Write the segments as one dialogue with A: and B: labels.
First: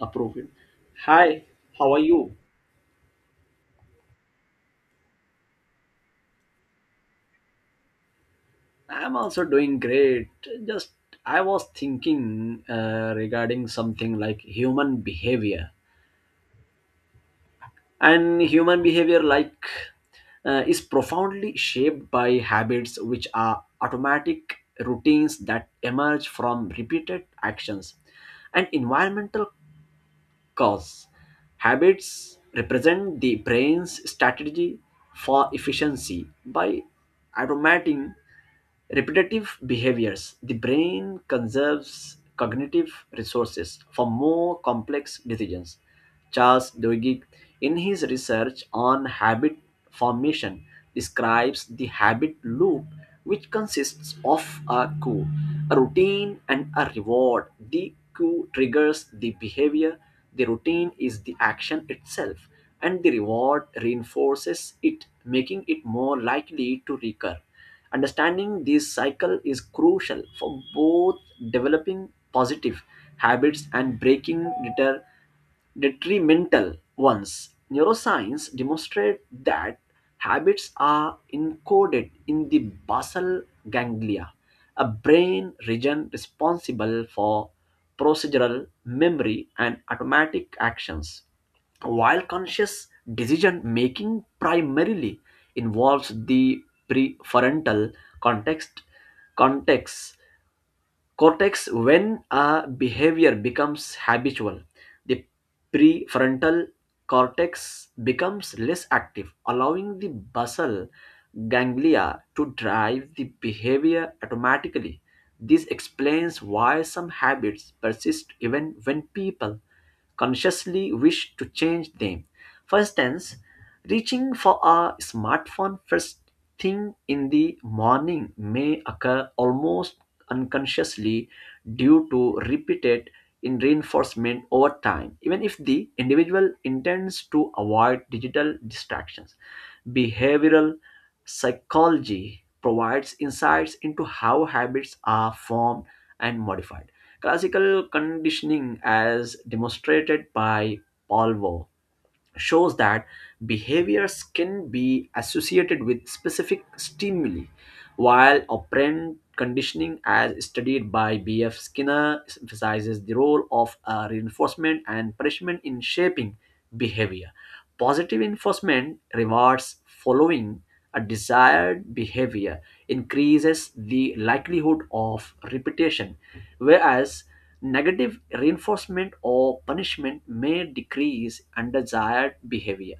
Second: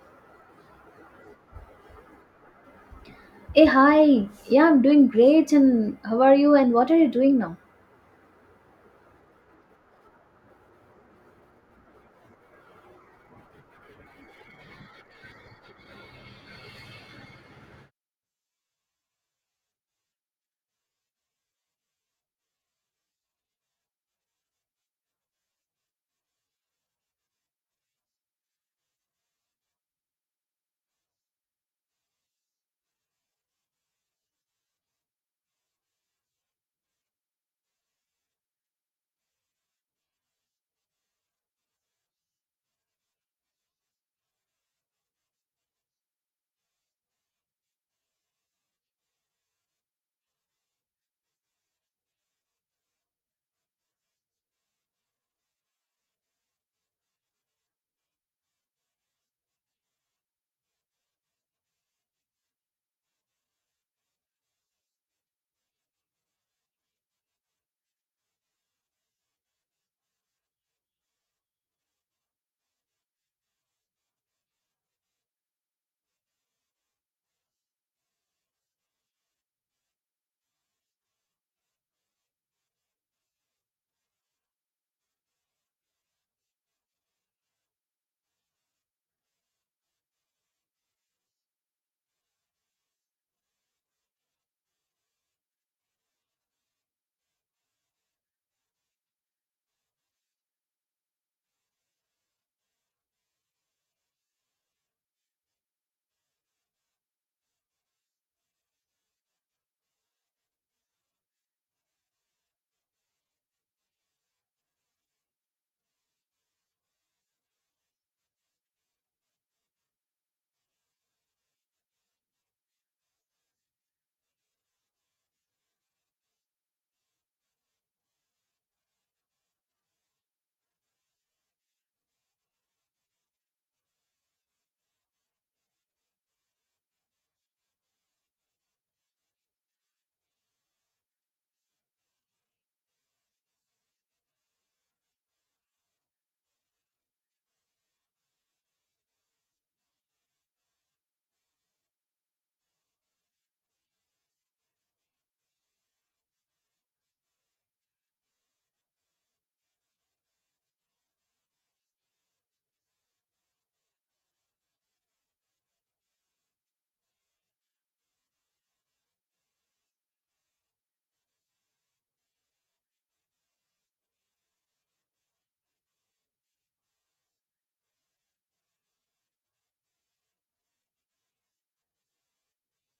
A: Approve him. Hi, how are you?
B: Hey, hi. Yeah, I'm doing great. And how are you? And what are you doing now?
A: I'm also doing great. Just I was thinking regarding something like human behavior, and human behavior like is profoundly shaped by habits, which are automatic routines that emerge from repeated actions and environmental cause. Habits represent the brain's strategy for efficiency. By automating repetitive behaviors, the brain conserves cognitive resources for more complex decisions. Charles Duhigg, in his research on habit formation, describes the habit loop, which consists of a cue, a routine, and a reward. The cue triggers the behavior, the routine is the action itself, and the reward reinforces it, making it more likely to recur. Understanding this cycle is crucial for both developing positive habits and breaking detrimental ones. Neuroscience demonstrate that habits are encoded in the basal ganglia, a brain region responsible for procedural memory and automatic actions, while conscious decision making primarily involves the prefrontal context context cortex. When a behavior becomes habitual, the prefrontal cortex becomes less active, allowing the basal ganglia to drive the behavior automatically. This explains why some habits persist even when people consciously wish to change them. For instance, reaching for a smartphone first thing in the morning may occur almost unconsciously due to repeated in reinforcement over time, even if the individual intends to avoid digital distractions. Behavioral psychology provides insights into how habits are formed and modified. Classical conditioning, as demonstrated by Pavlov, shows that behaviors can be associated with specific stimuli, while operant conditioning, as studied by B.F. Skinner, emphasizes the role of reinforcement and punishment in shaping behavior. Positive reinforcement rewards following a desired behavior increases the likelihood of repetition, whereas negative reinforcement or punishment may decrease undesired behavior.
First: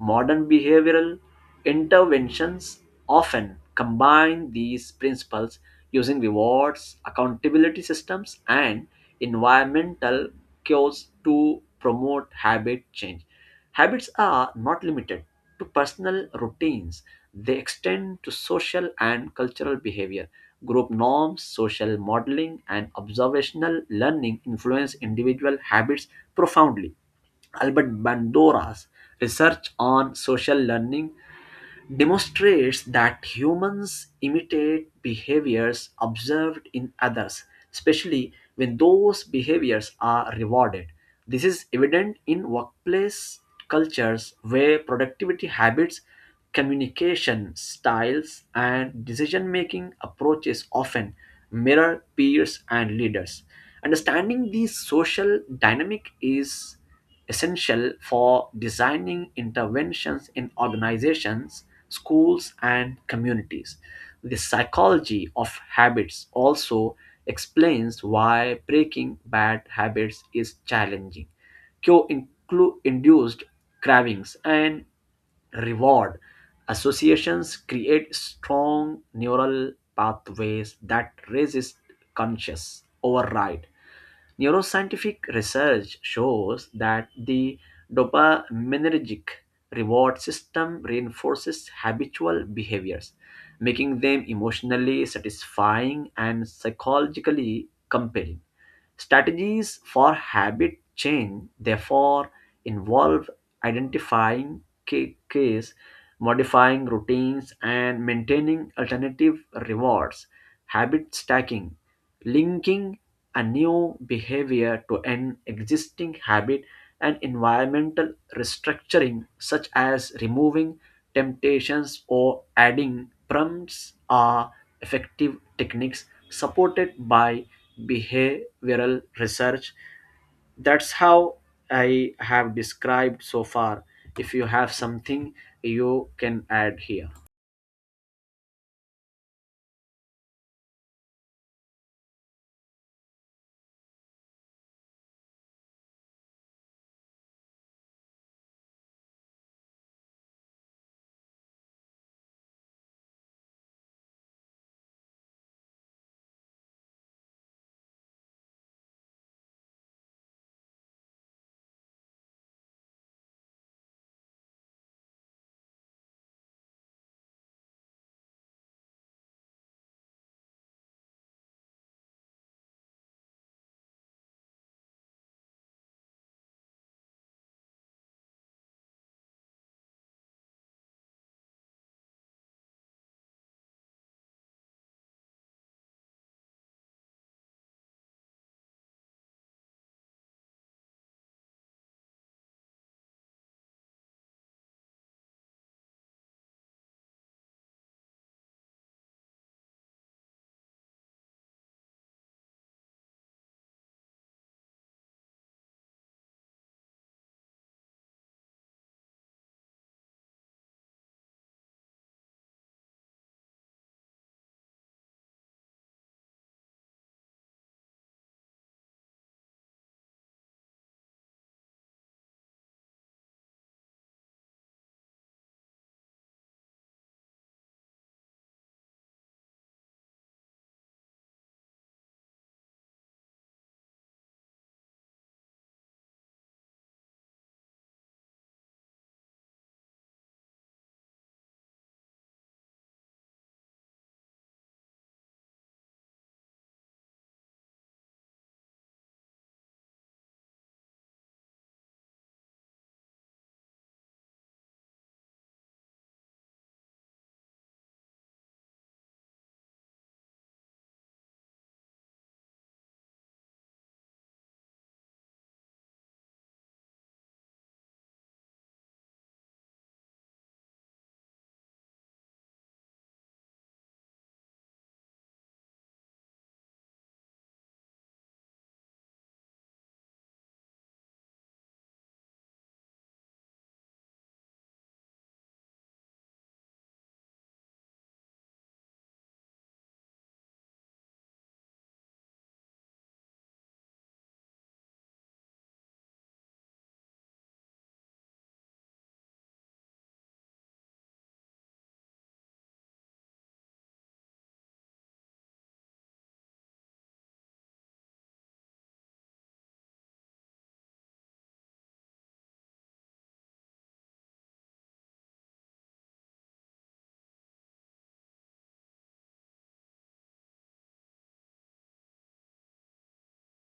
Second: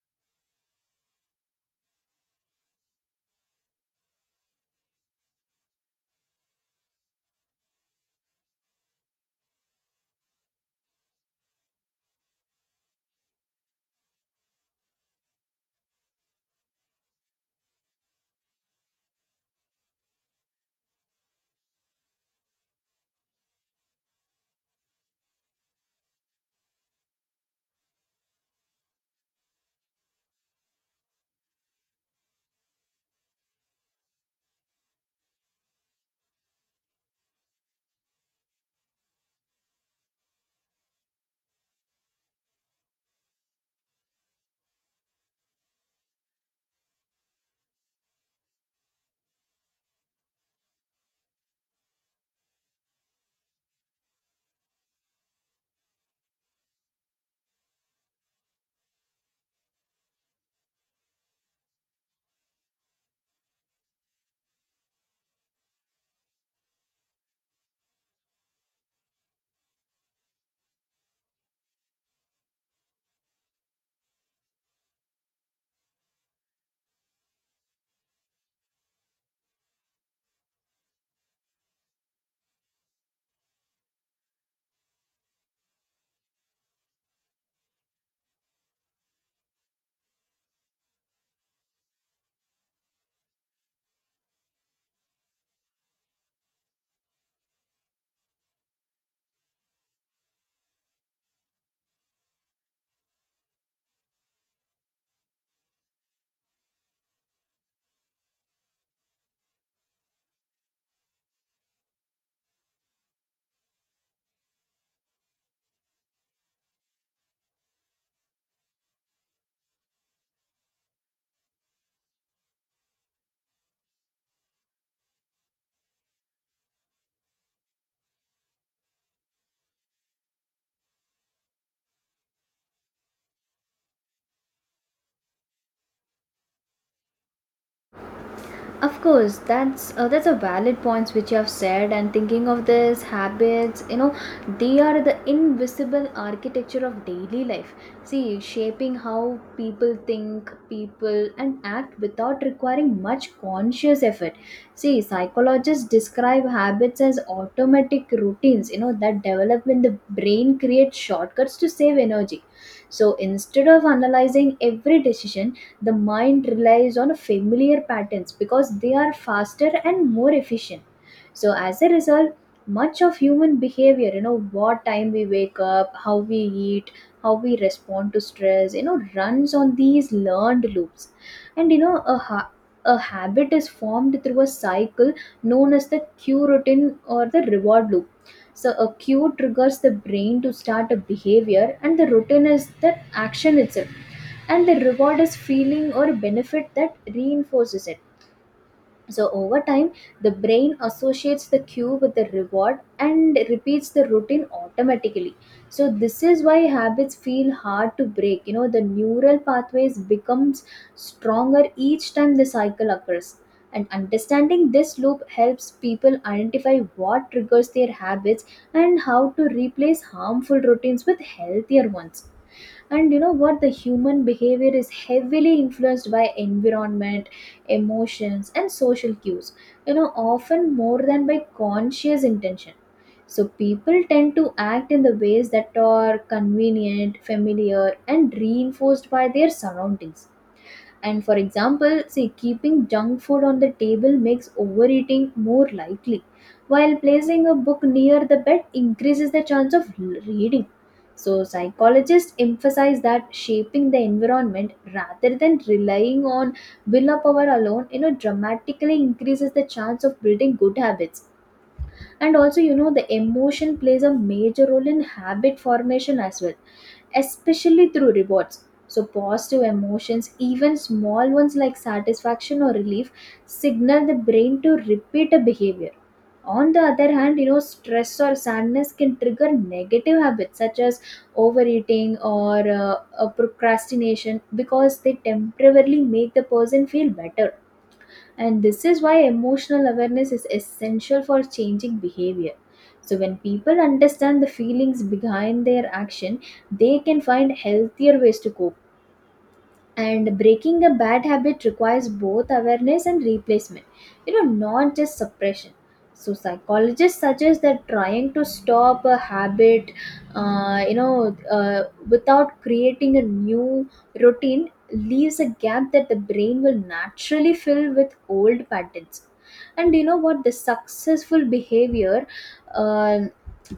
A: Modern behavioral interventions often combine these principles, using rewards, accountability systems, and environmental cues to promote habit change. Habits are not limited to personal routines, they extend to social and cultural behavior. Group norms, social modeling, and observational learning influence individual habits profoundly. Albert Bandura's research on social learning demonstrates that humans imitate behaviors observed in others, especially when those behaviors are rewarded. This is evident in workplace cultures where productivity habits, communication styles, and decision making approaches often mirror peers and leaders. Understanding the social dynamic is essential for designing interventions in organizations, schools, and communities. The psychology of habits also explains why breaking bad habits is challenging. Cue induced cravings and reward associations create strong neural pathways that resist conscious override. Neuroscientific research shows that the dopaminergic reward system reinforces habitual behaviors, making them emotionally satisfying and psychologically compelling. Strategies for habit change, therefore, involve identifying case, modifying routines, and maintaining alternative rewards. Habit stacking, linking a new behavior to an existing habit, and environmental restructuring such as removing temptations or adding prompts, are effective techniques supported by behavioral research. That's how I have described so far. If you have something, you can add here.
B: Of course, that's a valid points which you have said. And thinking of this habits, you know, they are the invisible architecture of daily life. See, shaping how people think, people, and act without requiring much conscious effort. See, psychologists describe habits as automatic routines. You know that develop when the brain creates shortcuts to save energy. So instead of analyzing every decision, the mind relies on familiar patterns because they are faster and more efficient. So as a result, much of human behavior, you know, what time we wake up, how we eat, how we respond to stress, you know, runs on these learned loops. And you know, a habit is formed through a cycle known as the cue routine or the reward loop. So a cue triggers the brain to start a behavior, and the routine is the action itself, and the reward is feeling or benefit that reinforces it. So, over time, the brain associates the cue with the reward and repeats the routine automatically. So, this is why habits feel hard to break. You know, the neural pathways becomes stronger each time the cycle occurs. And understanding this loop helps people identify what triggers their habits and how to replace harmful routines with healthier ones. And you know what, the human behavior is heavily influenced by environment, emotions, and social cues, you know, often more than by conscious intention. So people tend to act in the ways that are convenient, familiar, and reinforced by their surroundings. And for example, see, keeping junk food on the table makes overeating more likely, while placing a book near the bed increases the chance of reading. So, psychologists emphasize that shaping the environment rather than relying on willpower alone, you know, dramatically increases the chance of building good habits. And also, you know, the emotion plays a major role in habit formation as well, especially through rewards. So positive emotions, even small ones like satisfaction or relief, signal the brain to repeat a behavior. On the other hand, you know, stress or sadness can trigger negative habits such as overeating or procrastination because they temporarily make the person feel better. And this is why emotional awareness is essential for changing behavior. So, when people understand the feelings behind their action, they can find healthier ways to cope. And breaking a bad habit requires both awareness and replacement, you know, not just suppression. So psychologists suggest that trying to stop a habit, you know, without creating a new routine leaves a gap that the brain will naturally fill with old patterns. And you know what, the successful behavior, uh,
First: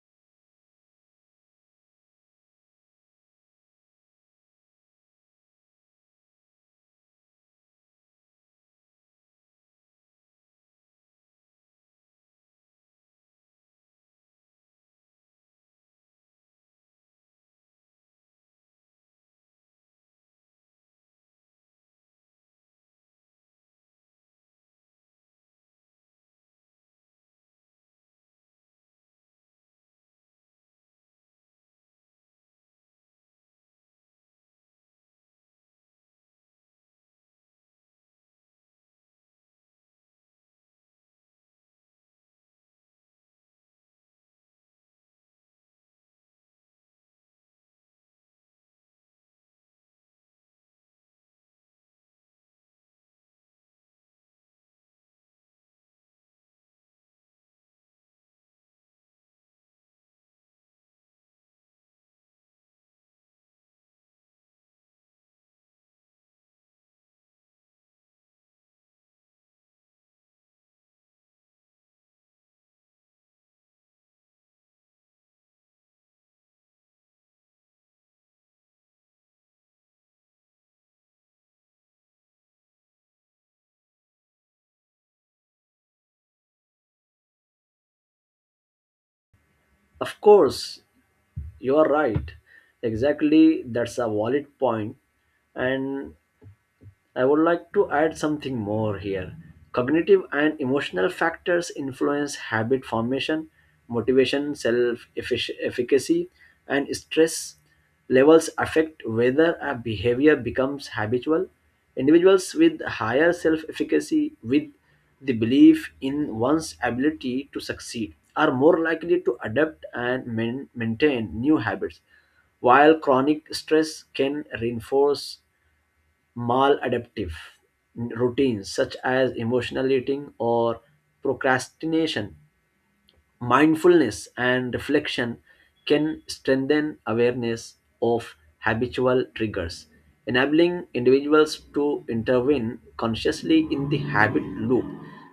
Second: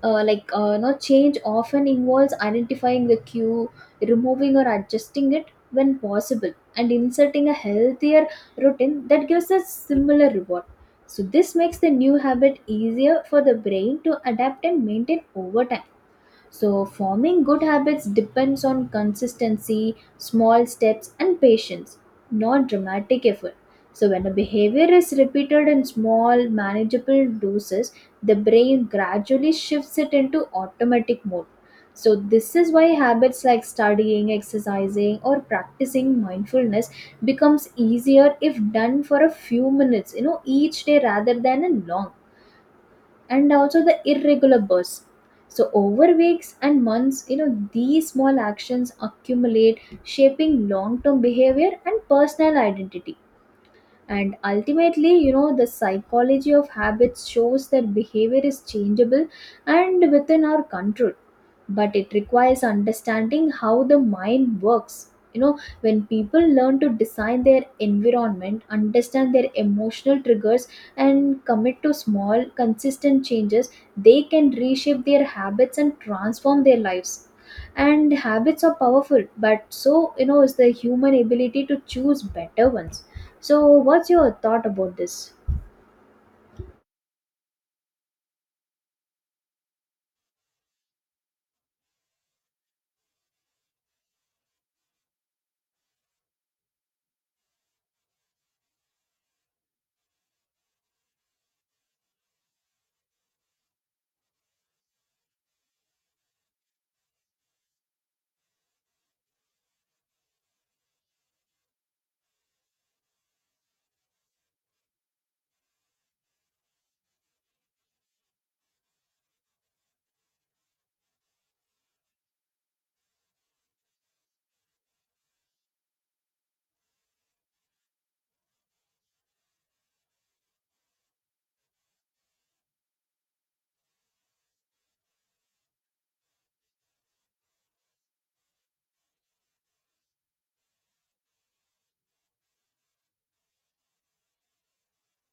B: no change, often involves identifying the cue, removing or adjusting it when possible, and inserting a healthier routine that gives a similar reward. So, this makes the new habit easier for the brain to adapt and maintain over time. So, forming good habits depends on consistency, small steps, and patience, not dramatic effort. So, when a behavior is repeated in small, manageable doses, the brain gradually shifts it into automatic mode. So, this is why habits like studying, exercising, or practicing mindfulness becomes easier if done for a few minutes, you know, each day rather than a long and also the irregular bursts. So, over weeks and months, you know, these small actions accumulate, shaping long term behavior and personal identity. And ultimately, you know, the psychology of habits shows that behavior is changeable and within our control, but it requires understanding how the mind works. You know, when people learn to design their environment, understand their emotional triggers, and commit to small consistent changes, they can reshape their habits and transform their lives. And habits are powerful, but so, you know, is the human ability to choose better ones. So, what's your thought about this?
A: Of course, you are right. Exactly, that's a valid point. And I would like to add something more here. Cognitive and emotional factors influence habit formation. Motivation, self efficacy, and stress levels affect whether a behavior becomes habitual. Individuals with higher self efficacy, with the belief in one's ability to succeed, are more likely to adapt and maintain new habits, while chronic stress can reinforce maladaptive routines such as emotional eating or procrastination. Mindfulness and reflection can strengthen awareness of habitual triggers, enabling individuals to intervene consciously in the habit loop.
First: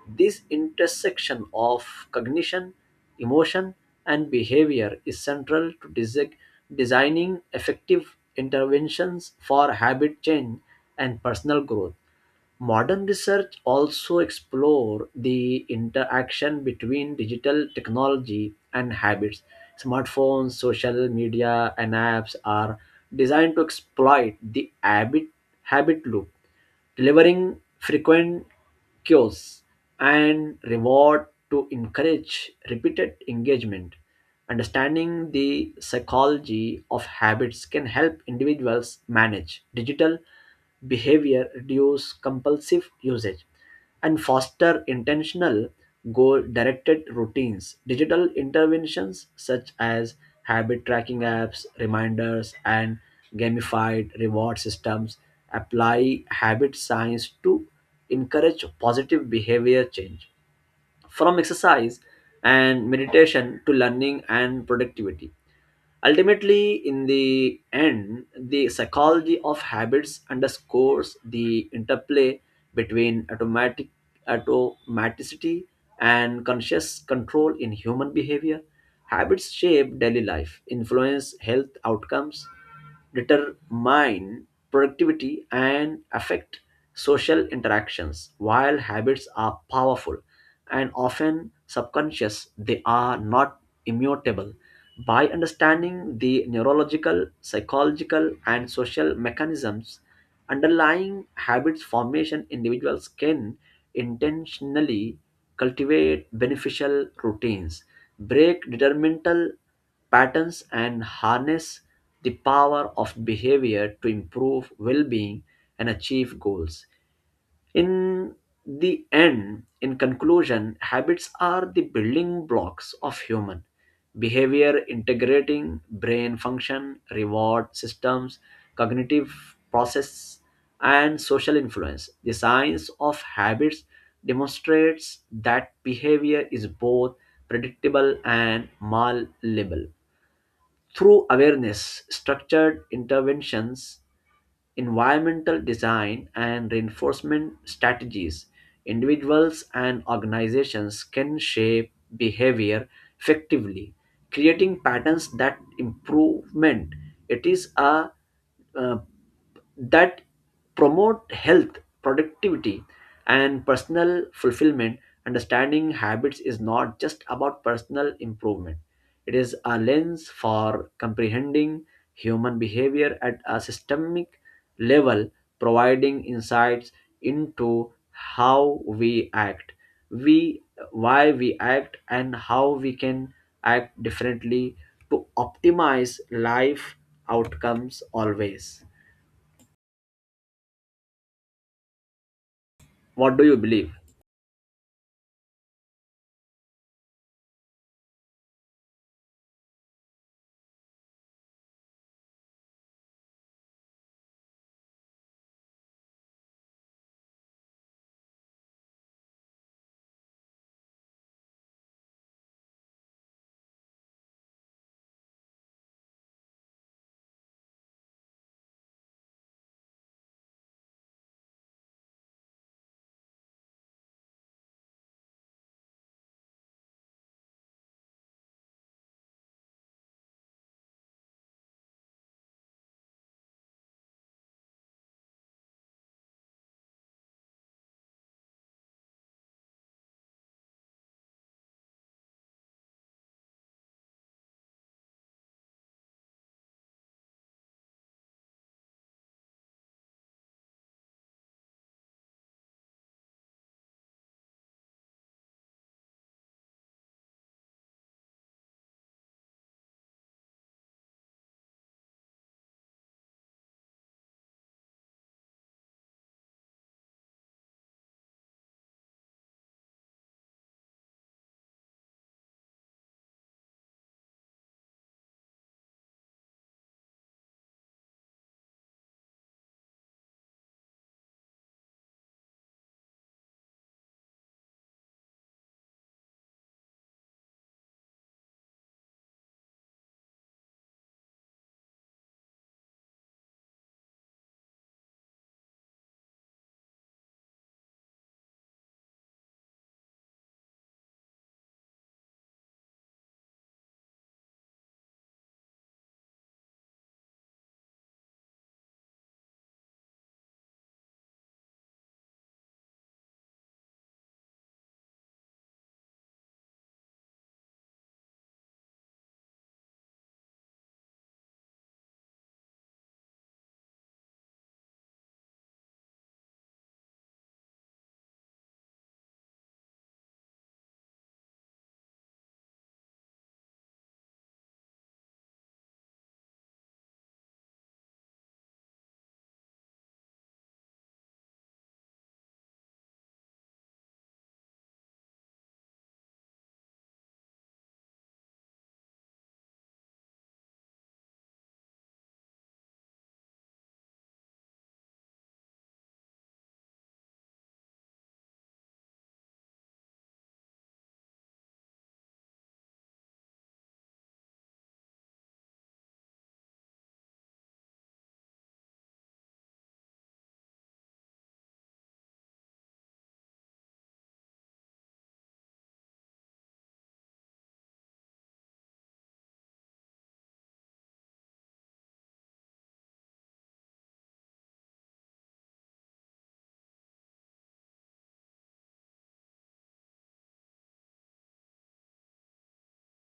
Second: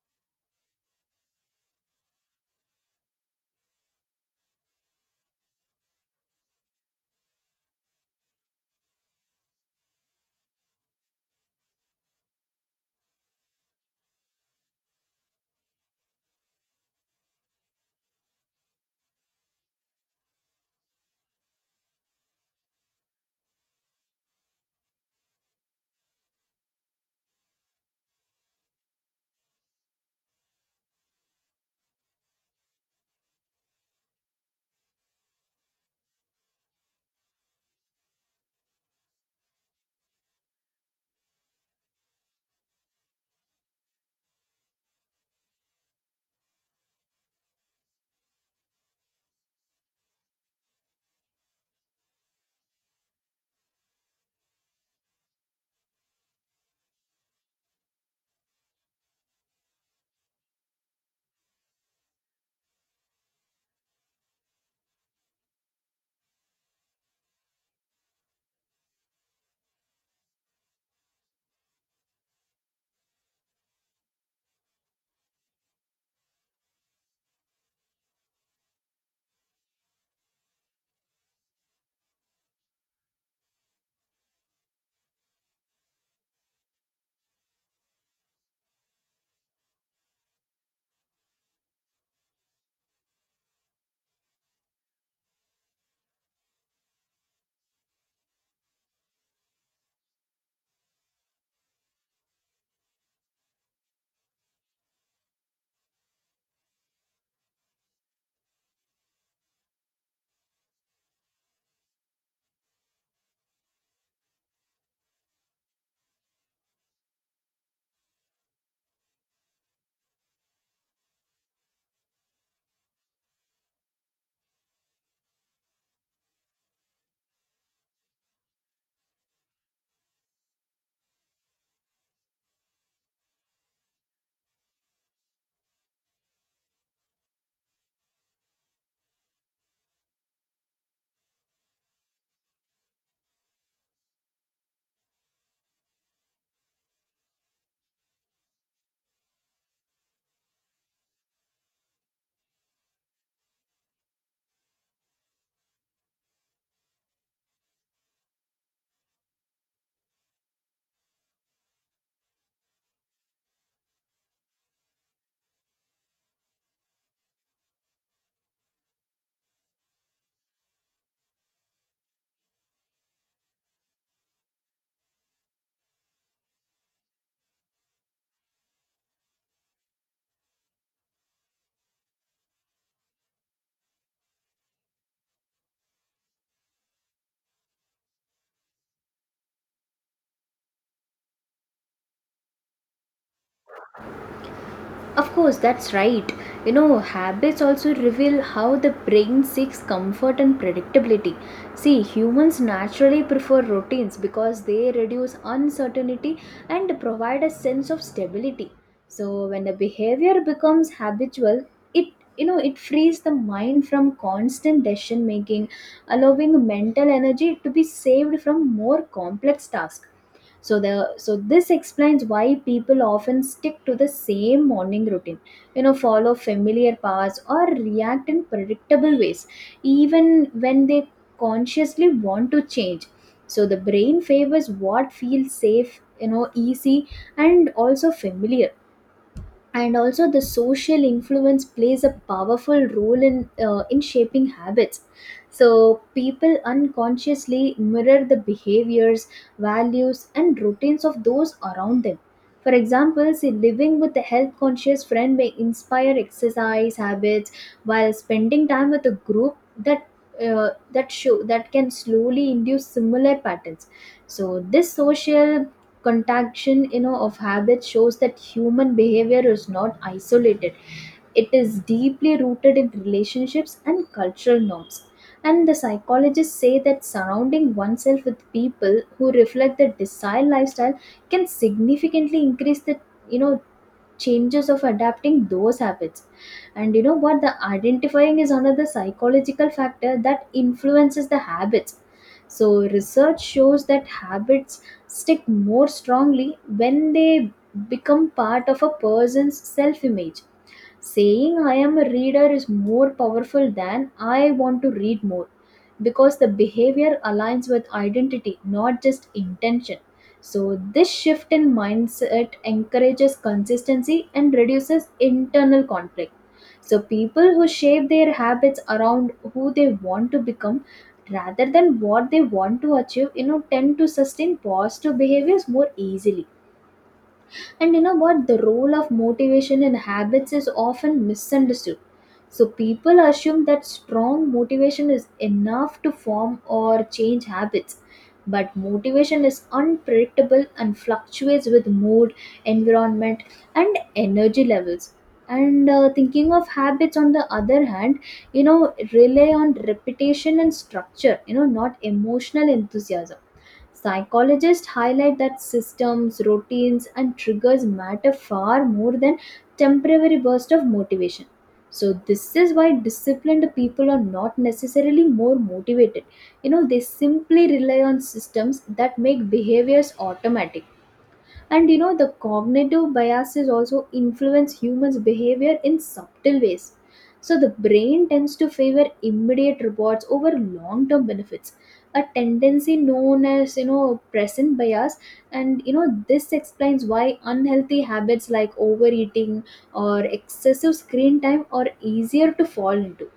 A: This intersection of cognition, emotion, and behavior is central to designing effective interventions for habit change and personal growth. Modern research also explore the interaction between digital technology and habits. Smartphones, social media, and apps are designed to exploit the habit loop, delivering frequent cues and reward to encourage repeated engagement. Understanding the psychology of habits can help individuals manage digital behavior, reduce compulsive usage, and foster intentional, goal directed routines. Digital interventions such as habit tracking apps, reminders, and gamified reward systems apply habit science to encourage positive behavior change, from exercise and meditation to learning and productivity. Ultimately, in the end, the psychology of habits underscores the interplay between automaticity and conscious control in human behavior. Habits shape daily life, influence health outcomes, determine productivity, and affect social interactions. While habits are powerful and often subconscious, they are not immutable. By understanding the neurological, psychological, and social mechanisms underlying habits formation, individuals can intentionally cultivate beneficial routines, break detrimental patterns, and harness the power of behavior to improve well being and achieve goals. In the end, in conclusion, habits are the building blocks of human behavior, integrating brain function, reward systems, cognitive process, and social influence. The science of habits demonstrates that behavior is both predictable and malleable. Through awareness, structured interventions, environmental design, and reinforcement strategies, individuals and organizations can shape behavior effectively, creating patterns that improvement. It is a uh, that promote health, productivity, and personal fulfillment. Understanding habits is not just about personal improvement, it is a lens for comprehending human behavior at a systemic level, providing insights into how we act, we why we act, and how we can act differently to optimize life outcomes always. What do you believe?
B: Of course, that's right. You know, habits also reveal how the brain seeks comfort and predictability. See, humans naturally prefer routines because they reduce uncertainty and provide a sense of stability. So, when a behavior becomes habitual, it you know, it frees the mind from constant decision making, allowing mental energy to be saved from more complex tasks. So this explains why people often stick to the same morning routine, you know, follow familiar paths or react in predictable ways even when they consciously want to change. So the brain favors what feels safe, you know, easy and also familiar. And also the social influence plays a powerful role in shaping habits. So people unconsciously mirror the behaviors, values, and routines of those around them. For example, say living with a health conscious friend may inspire exercise habits, while spending time with a group that that show that can slowly induce similar patterns. So this social contagion, you know, of habits shows that human behavior is not isolated. It is deeply rooted in relationships and cultural norms. And the psychologists say that surrounding oneself with people who reflect the desired lifestyle can significantly increase the, you know, changes of adapting those habits. And you know what, the identifying is another psychological factor that influences the habits. So research shows that habits stick more strongly when they become part of a person's self image. Saying I am a reader is more powerful than I want to read more because the behavior aligns with identity, not just intention. So, this shift in mindset encourages consistency and reduces internal conflict. So, people who shape their habits around who they want to become rather than what they want to achieve, you know, tend to sustain positive behaviors more easily. And you know what? The role of motivation in habits is often misunderstood. So people assume that strong motivation is enough to form or change habits. But motivation is unpredictable and fluctuates with mood, environment, and energy levels. And thinking of habits, on the other hand, you know, rely on repetition and structure, you know, not emotional enthusiasm. Psychologists highlight that systems, routines, and triggers matter far more than temporary bursts of motivation. So, this is why disciplined people are not necessarily more motivated. You know, they simply rely on systems that make behaviors automatic. And you know, the cognitive biases also influence humans behavior in subtle ways. So the brain tends to favor immediate rewards over long term benefits, a tendency known as, you know, present bias. And you know, this explains why unhealthy habits like overeating or excessive screen time are easier to fall into.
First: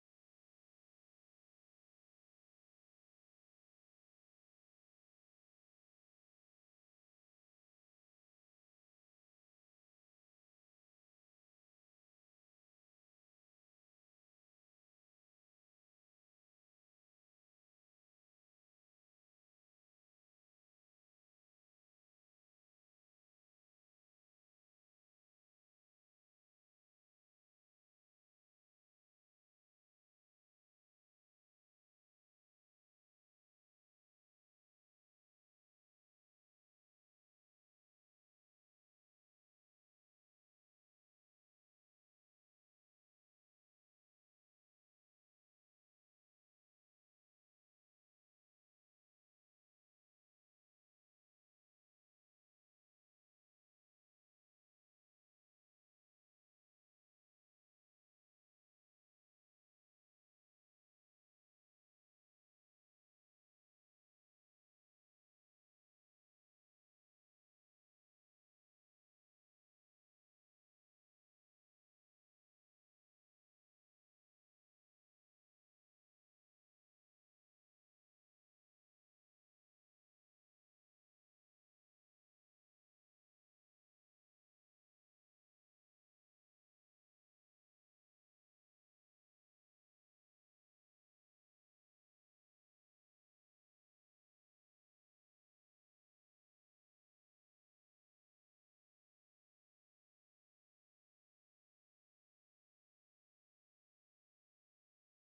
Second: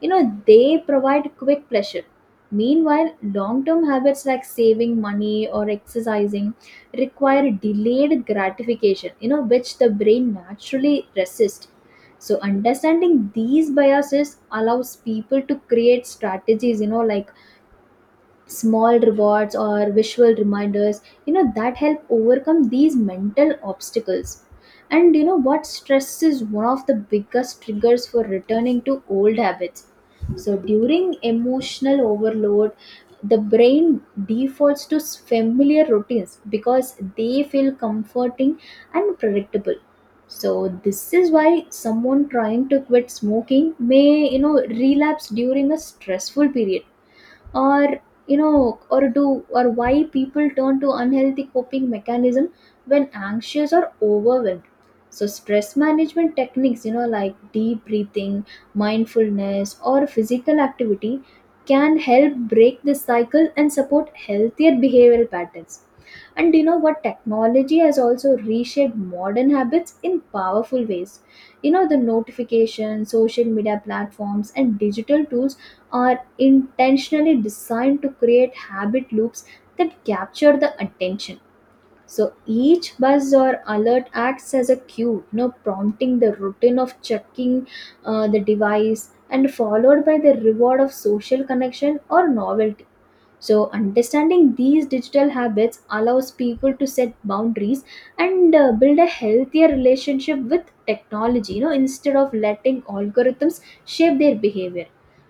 B: You know, they provide quick pleasure. Meanwhile, long-term habits like saving money or exercising require delayed gratification, you know, which the brain naturally resists. So understanding these biases allows people to create strategies, you know, like small rewards or visual reminders, you know, that help overcome these mental obstacles. And you know what, stress is one of the biggest triggers for returning to old habits. So during emotional overload, the brain defaults to familiar routines because they feel comforting and predictable. So this is why someone trying to quit smoking may, you know, relapse during a stressful period, or you know or do or why people turn to unhealthy coping mechanism when anxious or overwhelmed. So stress management techniques, you know, like deep breathing, mindfulness, or physical activity can help break this cycle and support healthier behavioral patterns. And do you know what, technology has also reshaped modern habits in powerful ways. You know, the notifications, social media platforms, and digital tools are intentionally designed to create habit loops that capture the attention. So each buzz or alert acts as a cue, you know, prompting the routine of checking the device and followed by the reward of social connection or novelty. So, understanding these digital habits allows people to set boundaries and build a healthier relationship with technology, you know, instead of letting algorithms shape their behavior.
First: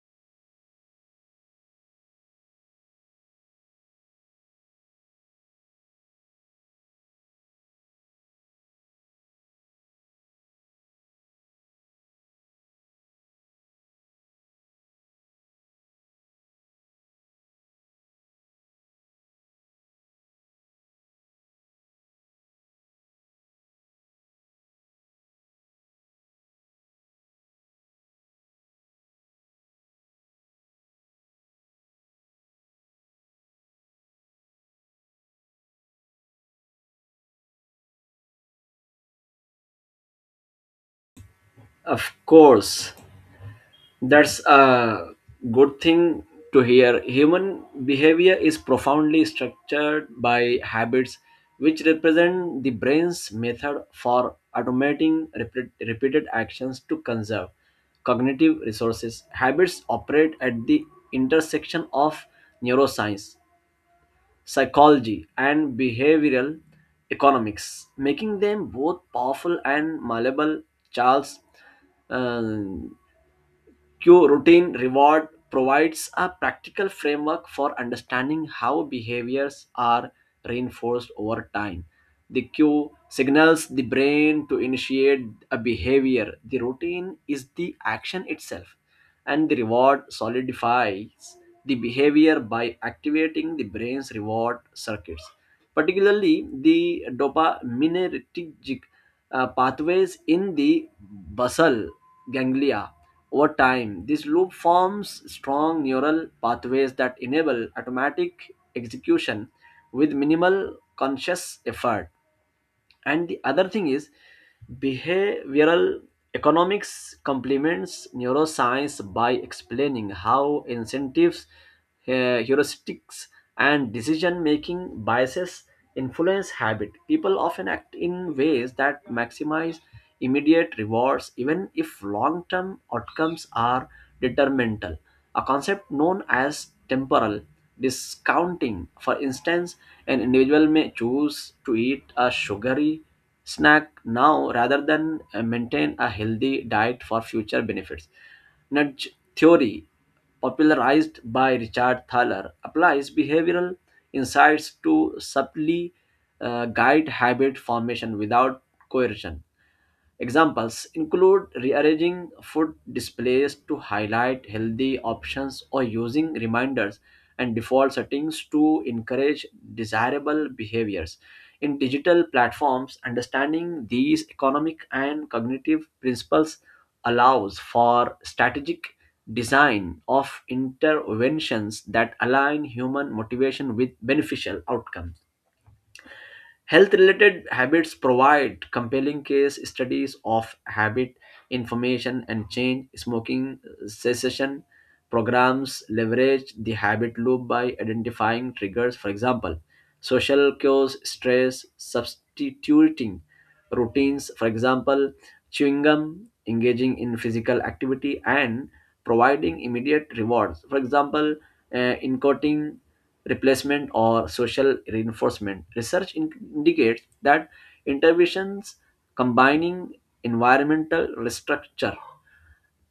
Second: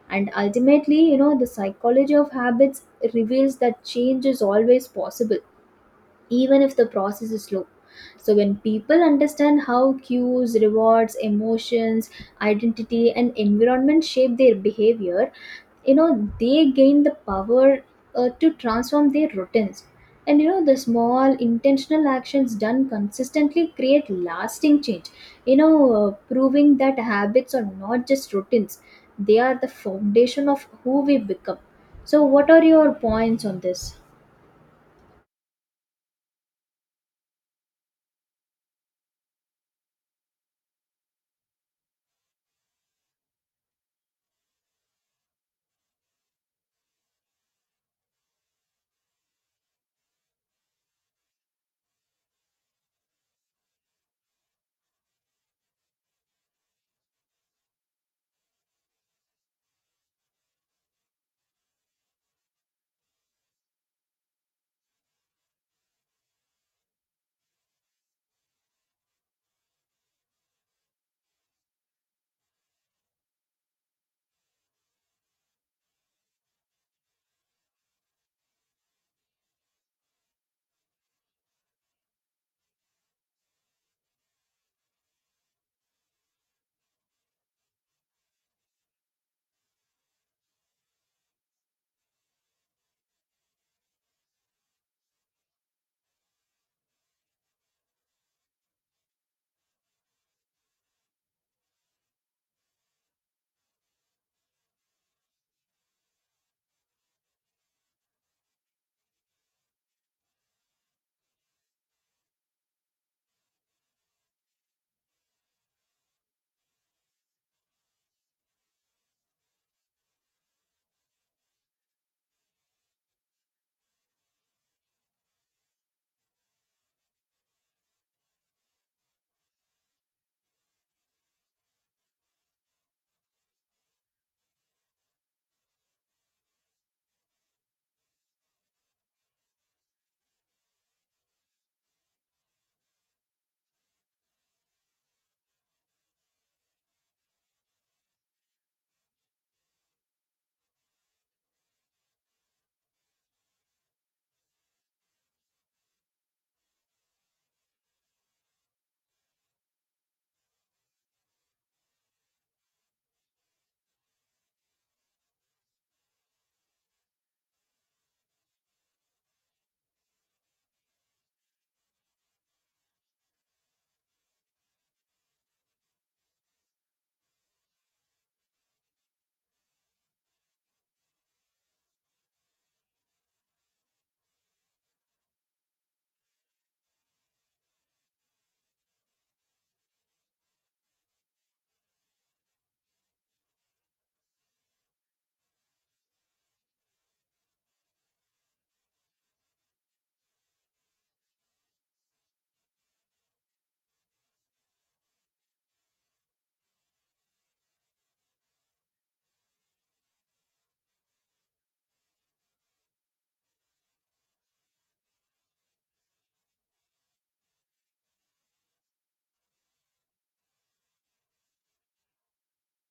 B: And ultimately, you know, the psychology of habits reveals that change is always possible, even if the process is slow. So, when people understand how cues, rewards, emotions, identity, and environment shape their behavior, you know, they gain the power to transform their routines. And you know, the small intentional actions done consistently create lasting change, you know, proving that habits are not just routines, they are the foundation of who we become. So what are your points on this?
A: Of course, that's a good thing to hear. Human behavior is profoundly structured by habits, which represent the brain's method for automating repeated actions to conserve cognitive resources. Habits operate at the intersection of neuroscience, psychology, and behavioral economics, making them both powerful and malleable. Charles uh, Q routine reward provides a practical framework for understanding how behaviors are reinforced over time. The cue signals the brain to initiate a behavior. The routine is the action itself, and the reward solidifies the behavior by activating the brain's reward circuits, particularly the dopaminergic pathways in the basal ganglia. Over time, this loop forms strong neural pathways that enable automatic execution with minimal conscious effort. And the other thing is, behavioral economics complements neuroscience by explaining how incentives, heuristics, and decision making biases influence habit. People often act in ways that maximize immediate rewards, even if long term outcomes are detrimental, a concept known as temporal discounting. For instance, an individual may choose to eat a sugary snack now rather than maintain a healthy diet for future benefits. Nudge theory, popularized by Richard Thaler, applies behavioral insights to subtly guide habit formation without coercion. Examples include rearranging food displays to highlight healthy options, or using reminders and default settings to encourage desirable behaviors. In digital platforms, understanding these economic and cognitive principles allows for strategic design of interventions that align human motivation with beneficial outcomes. Health related habits provide compelling case studies of habit information and change. Smoking cessation programs leverage the habit loop by identifying triggers, for example, social cues, stress, substituting routines, for example, chewing gum, engaging in physical activity, and providing immediate rewards, for example, incoting replacement or social reinforcement. Indicates that interventions combining environmental restructure,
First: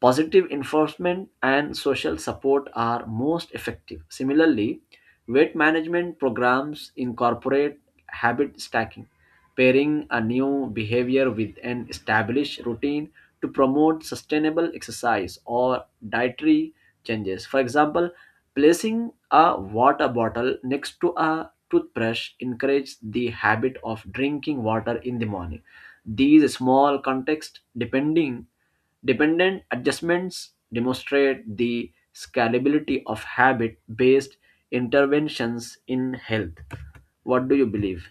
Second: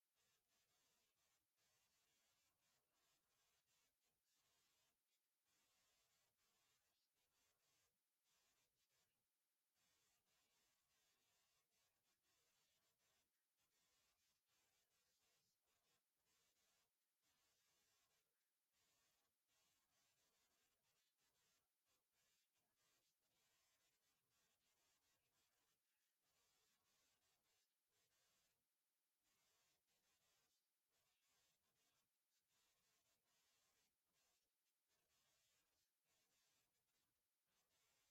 A: positive enforcement, and social support are most effective. Similarly, weight management programs incorporate habit stacking, pairing a new behavior with an established routine, to promote sustainable exercise or dietary changes. For example, placing a water bottle next to a toothbrush encourages the habit of drinking water in the morning. These small context depending dependent adjustments demonstrate the scalability of habit based interventions in health. What do you believe?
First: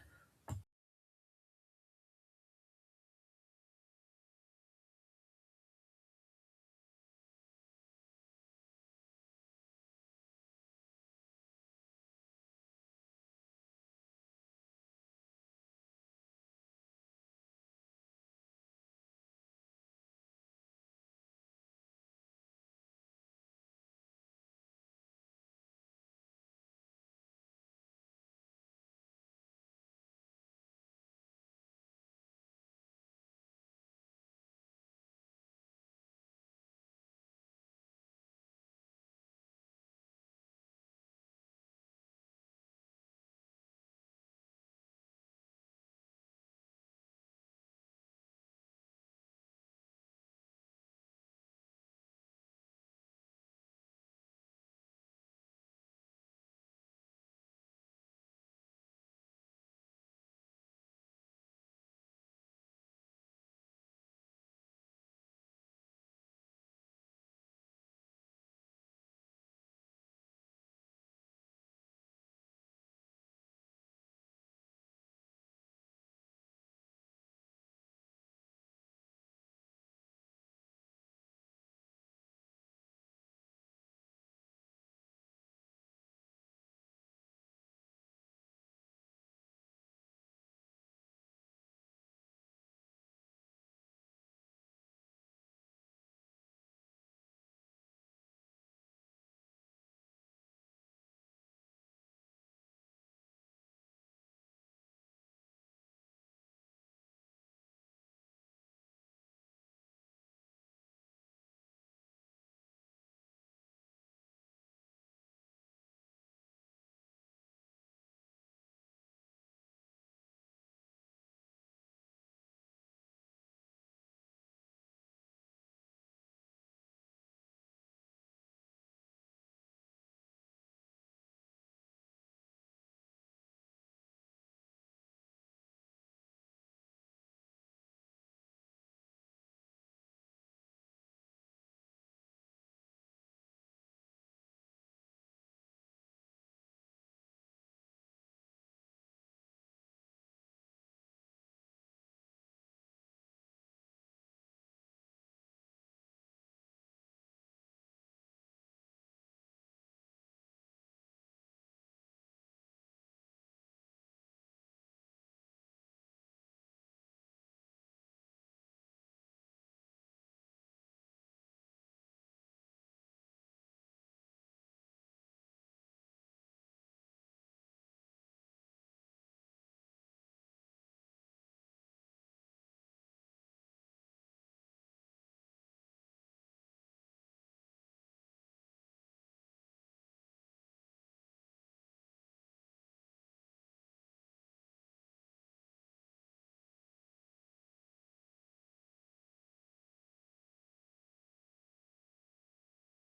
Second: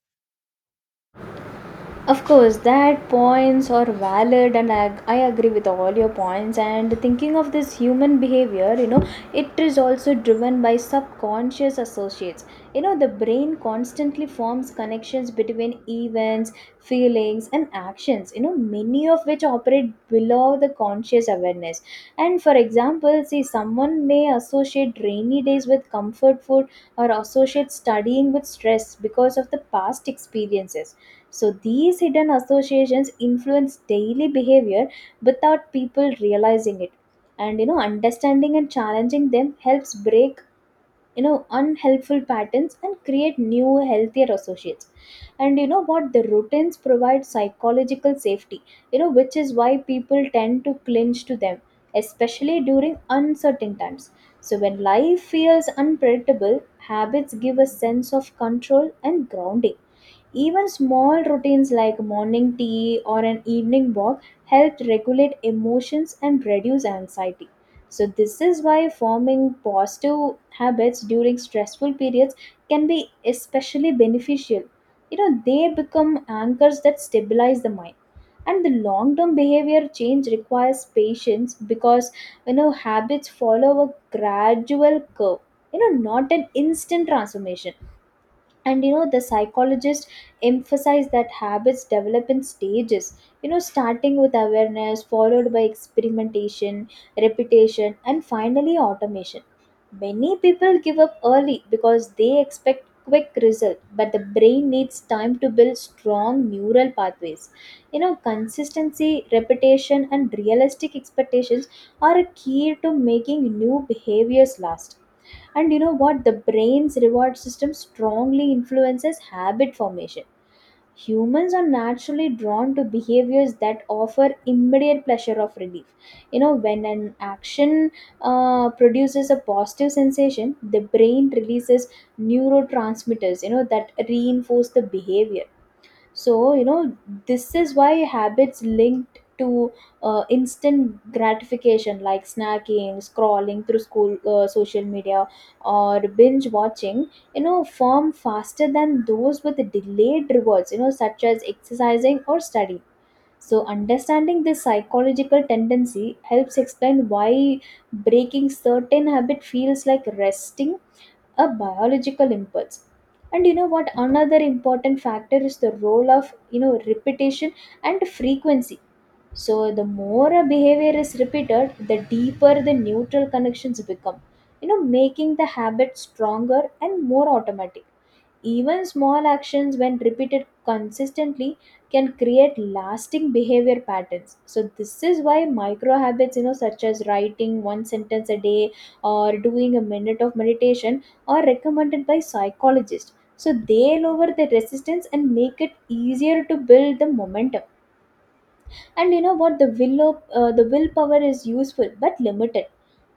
B: Of course, that points are valid, and I agree with all your points. And thinking of this human behavior, you know, it is also driven by subconscious associates. You know, the brain constantly forms connections between events, feelings, and actions, you know, many of which operate below the conscious awareness. And for example, see, someone may associate rainy days with comfort food or associate studying with stress because of the past experiences. So these hidden associations influence daily behavior without people realizing it. And you know, understanding and challenging them helps break, you know, unhelpful patterns and create new healthier associates. And you know what, the routines provide psychological safety, you know, which is why people tend to clinch to them, especially during uncertain times. So when life feels unpredictable, habits give a sense of control and grounding. Even small routines like morning tea or an evening walk help regulate emotions and reduce anxiety. So, this is why forming positive habits during stressful periods can be especially beneficial. You know, they become anchors that stabilize the mind. And the long term behavior change requires patience because, you know, habits follow a gradual curve, you know, not an instant transformation. And you know, the psychologists emphasize that habits develop in stages, you know, starting with awareness, followed by experimentation, repetition, and finally automation. Many people give up early because they expect quick result, but the brain needs time to build strong neural pathways. You know, consistency, repetition, and realistic expectations are a key to making new behaviors last. And you know what? The brain's reward system strongly influences habit formation. Humans are naturally drawn to behaviors that offer immediate pleasure of relief. You know, when an action produces a positive sensation, the brain releases neurotransmitters, you know, that reinforce the behavior. So, you know, this is why habits linked to instant gratification like snacking, scrolling through school social media or binge watching, you know, form faster than those with delayed rewards, you know, such as exercising or study. So, understanding this psychological tendency helps explain why breaking certain habit feels like resting a biological impulse. And you know what, another important factor is the role of, you know, repetition and frequency. So the more a behavior is repeated, the deeper the neutral connections become, you know, making the habit stronger and more automatic. Even small actions, when repeated consistently, can create lasting behavior patterns. So this is why micro habits, you know, such as writing one sentence a day or doing a minute of meditation, are recommended by psychologists. So they lower the resistance and make it easier to build the momentum. And you know what? The willpower is useful but limited,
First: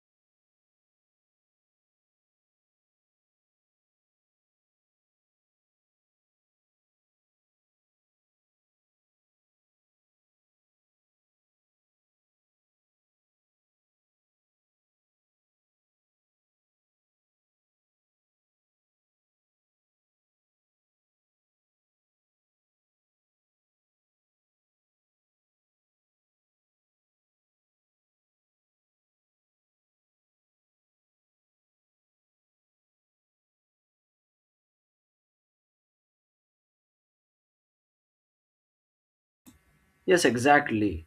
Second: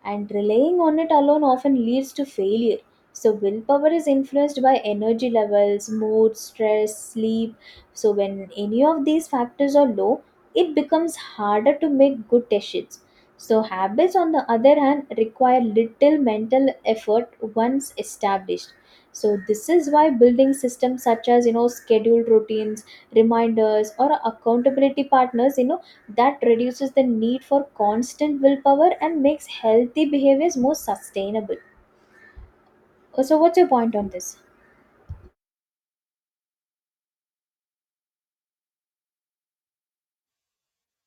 B: and relying on it alone often leads to failure. So, willpower is influenced by energy levels, mood, stress, sleep. So, when any of these factors are low, it becomes harder to make good decisions. So, habits, on the other hand, require little mental effort once established. So, this is why building systems such as, you know, scheduled routines, reminders, or accountability partners, you know, that reduces the need for constant willpower and makes healthy behaviors more sustainable. So what's your point on this?
A: Yes, exactly.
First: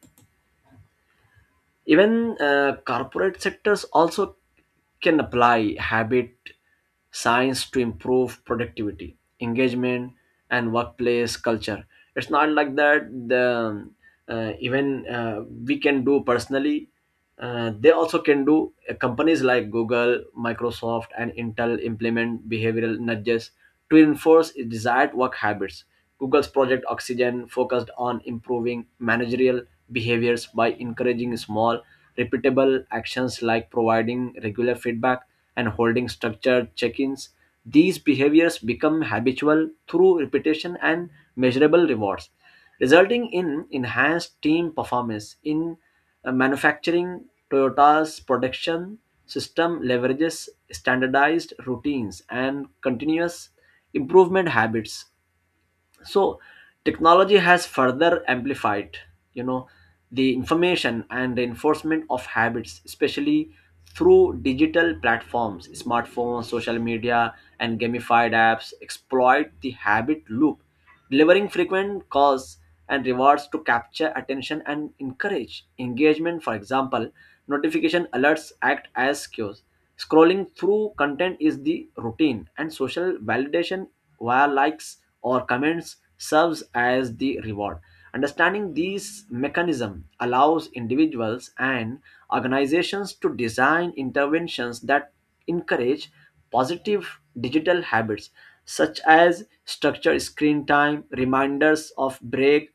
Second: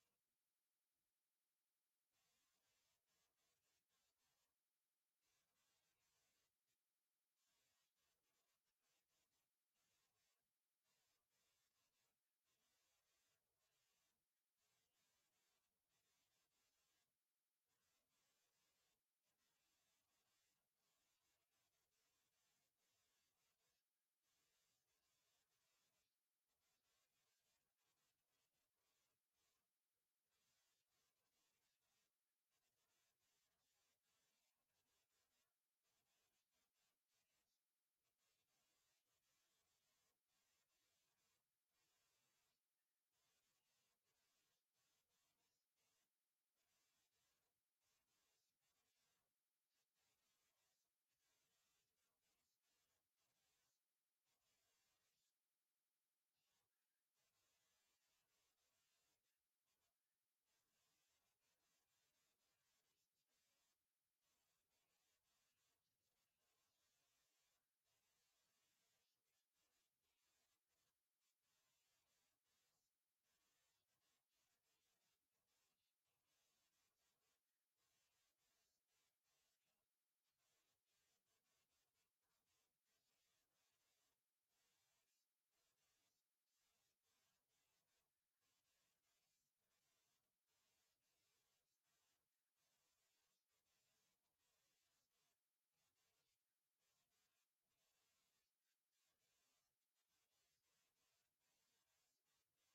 A: Even corporate sectors also can apply habit science to improve productivity, engagement, and workplace culture. It's not like that. The um, even We can do personally. They also can do. Companies like Google, Microsoft, and Intel implement behavioral nudges to enforce desired work habits. Google's Project Oxygen focused on improving managerial behaviors by encouraging small, repeatable actions like providing regular feedback and holding structured check-ins. These behaviors become habitual through repetition and measurable rewards, resulting in enhanced team performance. In manufacturing, Toyota's production system leverages standardized routines and continuous improvement habits. So technology has further amplified, you know, the information and reinforcement of habits, especially through digital platforms. Smartphones, social media, and gamified apps exploit the habit loop, delivering frequent calls and rewards to capture attention and encourage engagement. For example, notification alerts act as cues, scrolling through content is the routine, and social validation via likes or comments serves as the reward. Understanding these mechanisms allows individuals and organizations to design interventions that encourage positive digital habits, such as structured screen time, reminders of break,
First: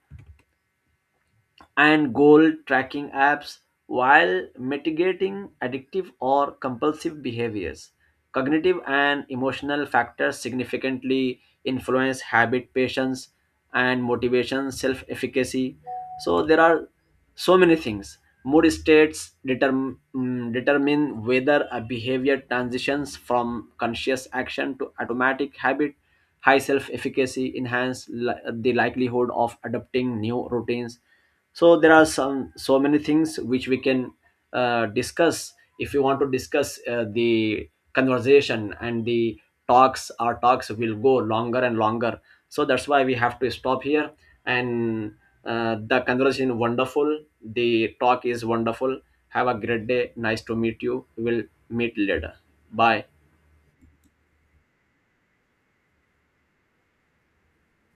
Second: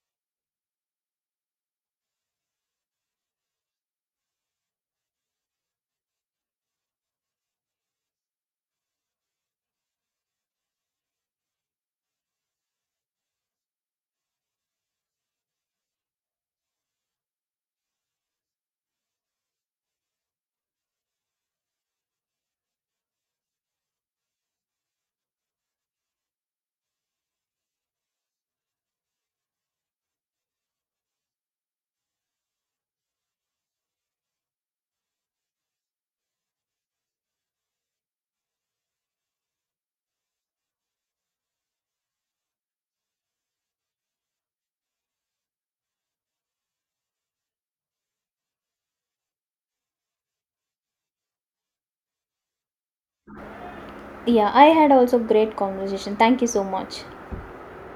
A: and goal tracking apps, while mitigating addictive or compulsive behaviors. Cognitive and emotional factors significantly influence habit, patience, and motivation, self efficacy. So, there are so many things. Mood states determ- mm, determine whether a behavior transitions from conscious action to automatic habit. High self efficacy the likelihood of adopting new routines. So there are some so many things which we can discuss. If you want to discuss the conversation and the talks, our talks will go longer and longer. So that's why we have to stop here. And the conversation is wonderful, the talk is wonderful. Have a great day. Nice to meet you. We'll meet later. Bye.
B: Yeah, I had also great conversation. Thank you so much.